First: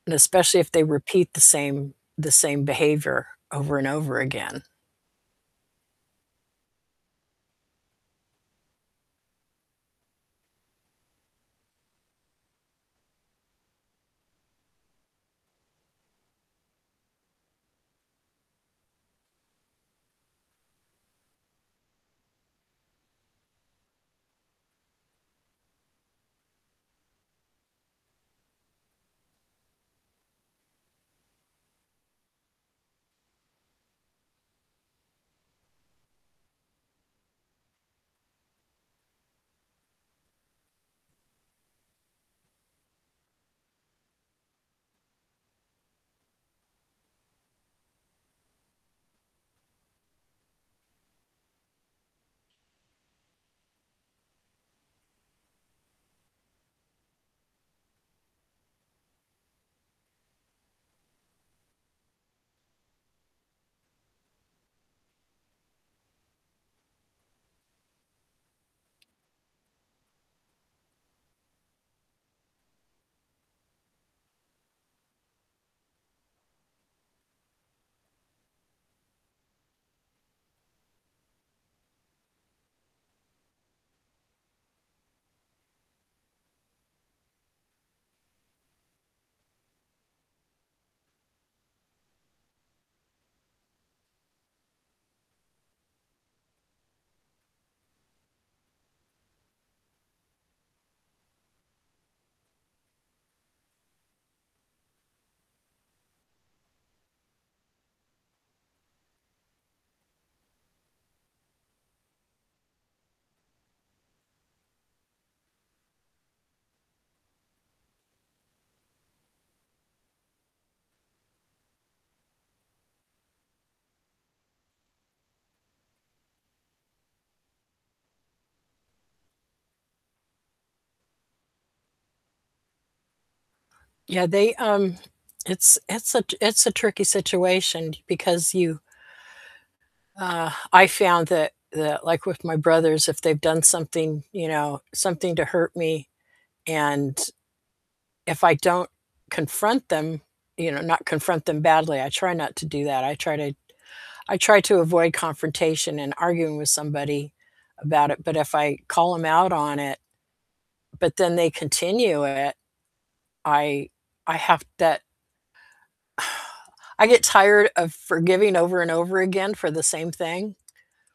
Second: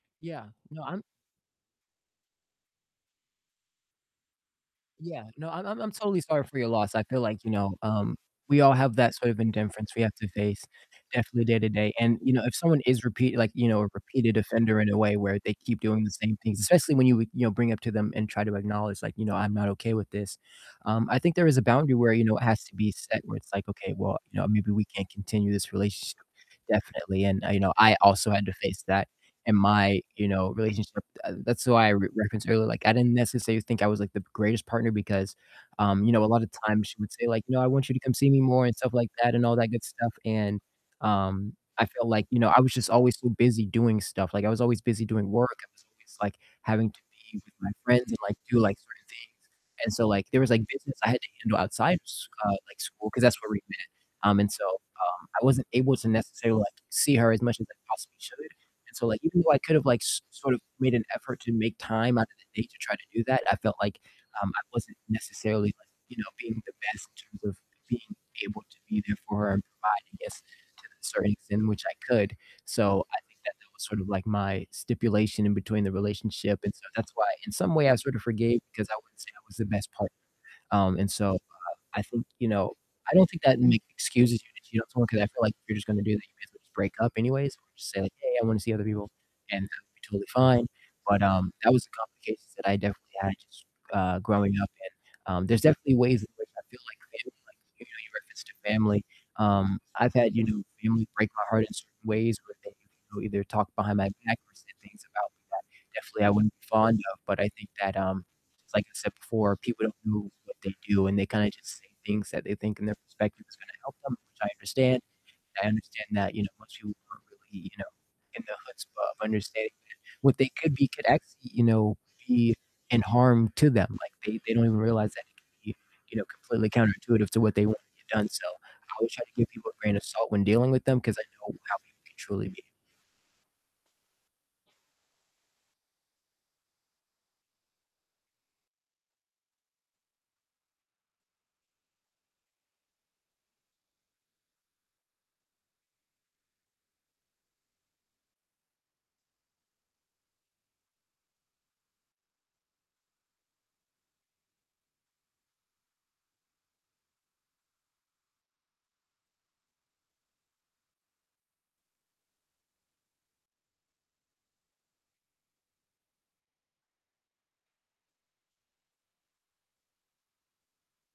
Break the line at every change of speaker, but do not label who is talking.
And
Yeah,
especially if
no,
they
I'm
repeat the same the same behavior over and over again.
Yeah, no, I'm I'm I'm totally sorry for your loss, I feel like, you know, um, we all have that sort of indifference we have to face definitely day to day, and, you know, if someone is repeat like, you know, a repeated offender in a way where they keep doing the same things, especially when you you know, bring up to them, and try to acknowledge, like, "You know, I'm not okay with this," um, I think there is a boundary where, you know, it has to be set where, it's like, okay, "Well, you know, maybe we can't continue this relationship," definitely, and, you know, I also had to face that in my, you know, relationship, uh, that's why I re reference her. Like, I didn't necessarily think I was, like, the greatest partner because, um, you know, a lot of times she would say like, "No, I want you to come see me more," and stuff like that, and all that good stuff, and, um, I feel like, you know, I was just always, so busy doing stuff, like, I was always busy doing work. I was always like having to be with my friends, and, like, do, like, certain things, and, so, like, there was, like, business I had to handle outside of sch uh, like, school 'cause that's where we met. Um, and, so, um, I wasn't able to necessarily, like, see her as much as I possibly should, and, so, like, even though I could have like so sort of made an effort to make time out of the day to try to do that, I felt like, um, I wasn't necessarily, like, you know, being the best in terms of being able to be there for her and provide I guess, to the certain extent which I could. So, I think that that was sort of like my stipulation in between the relationship. And, so, that's why in some way I sort of forgave because I wouldn't say I was the best partner, um, and so, uh, I think you know, I don't think that makes excuses if you cheat on someone 'cause I feel like, if you're just gonna do that, you guys will just break up anyways, or just say, like, "Hey, I wanna see other people," and that would be totally fine, but, um, that was a complication that I definitely had just, uh, growing up, and, um, there's definitely ways in which I feel, like, family, like, you know, you referenced to family, um, I've had, you know, family break my heart in certain ways where they, you know, either talk behind my back or say things about me that definitely I wouldn't be fond of. But I think that, um, just like I said before, people don't know what they do, and they kinda just say things that they think in their perspective is gonna help them, which I understand. I understand that, you know, most people aren't really, you know, in the chutzpah of understanding that what they could be could actually, you know, be in harm to them. Like they they don't even realize that it could be, you know, completely counterintuitive to what they want to get done, so, I always try to give people a grain of salt when dealing with them 'cause I know how people can truly be.
Yeah, they, um it's it's a t it's a tricky situation because you uh, I found that that, like, with my brothers, if they've done something, you know, something to hurt me, and if I don't confront them you know, not confront them badly, I try not to do that, I try to I try to avoid confrontation and arguing with somebody about it, but if I call 'em out on it, but then they continue it, I I have that I get tired of forgiving over and over again for the same thing.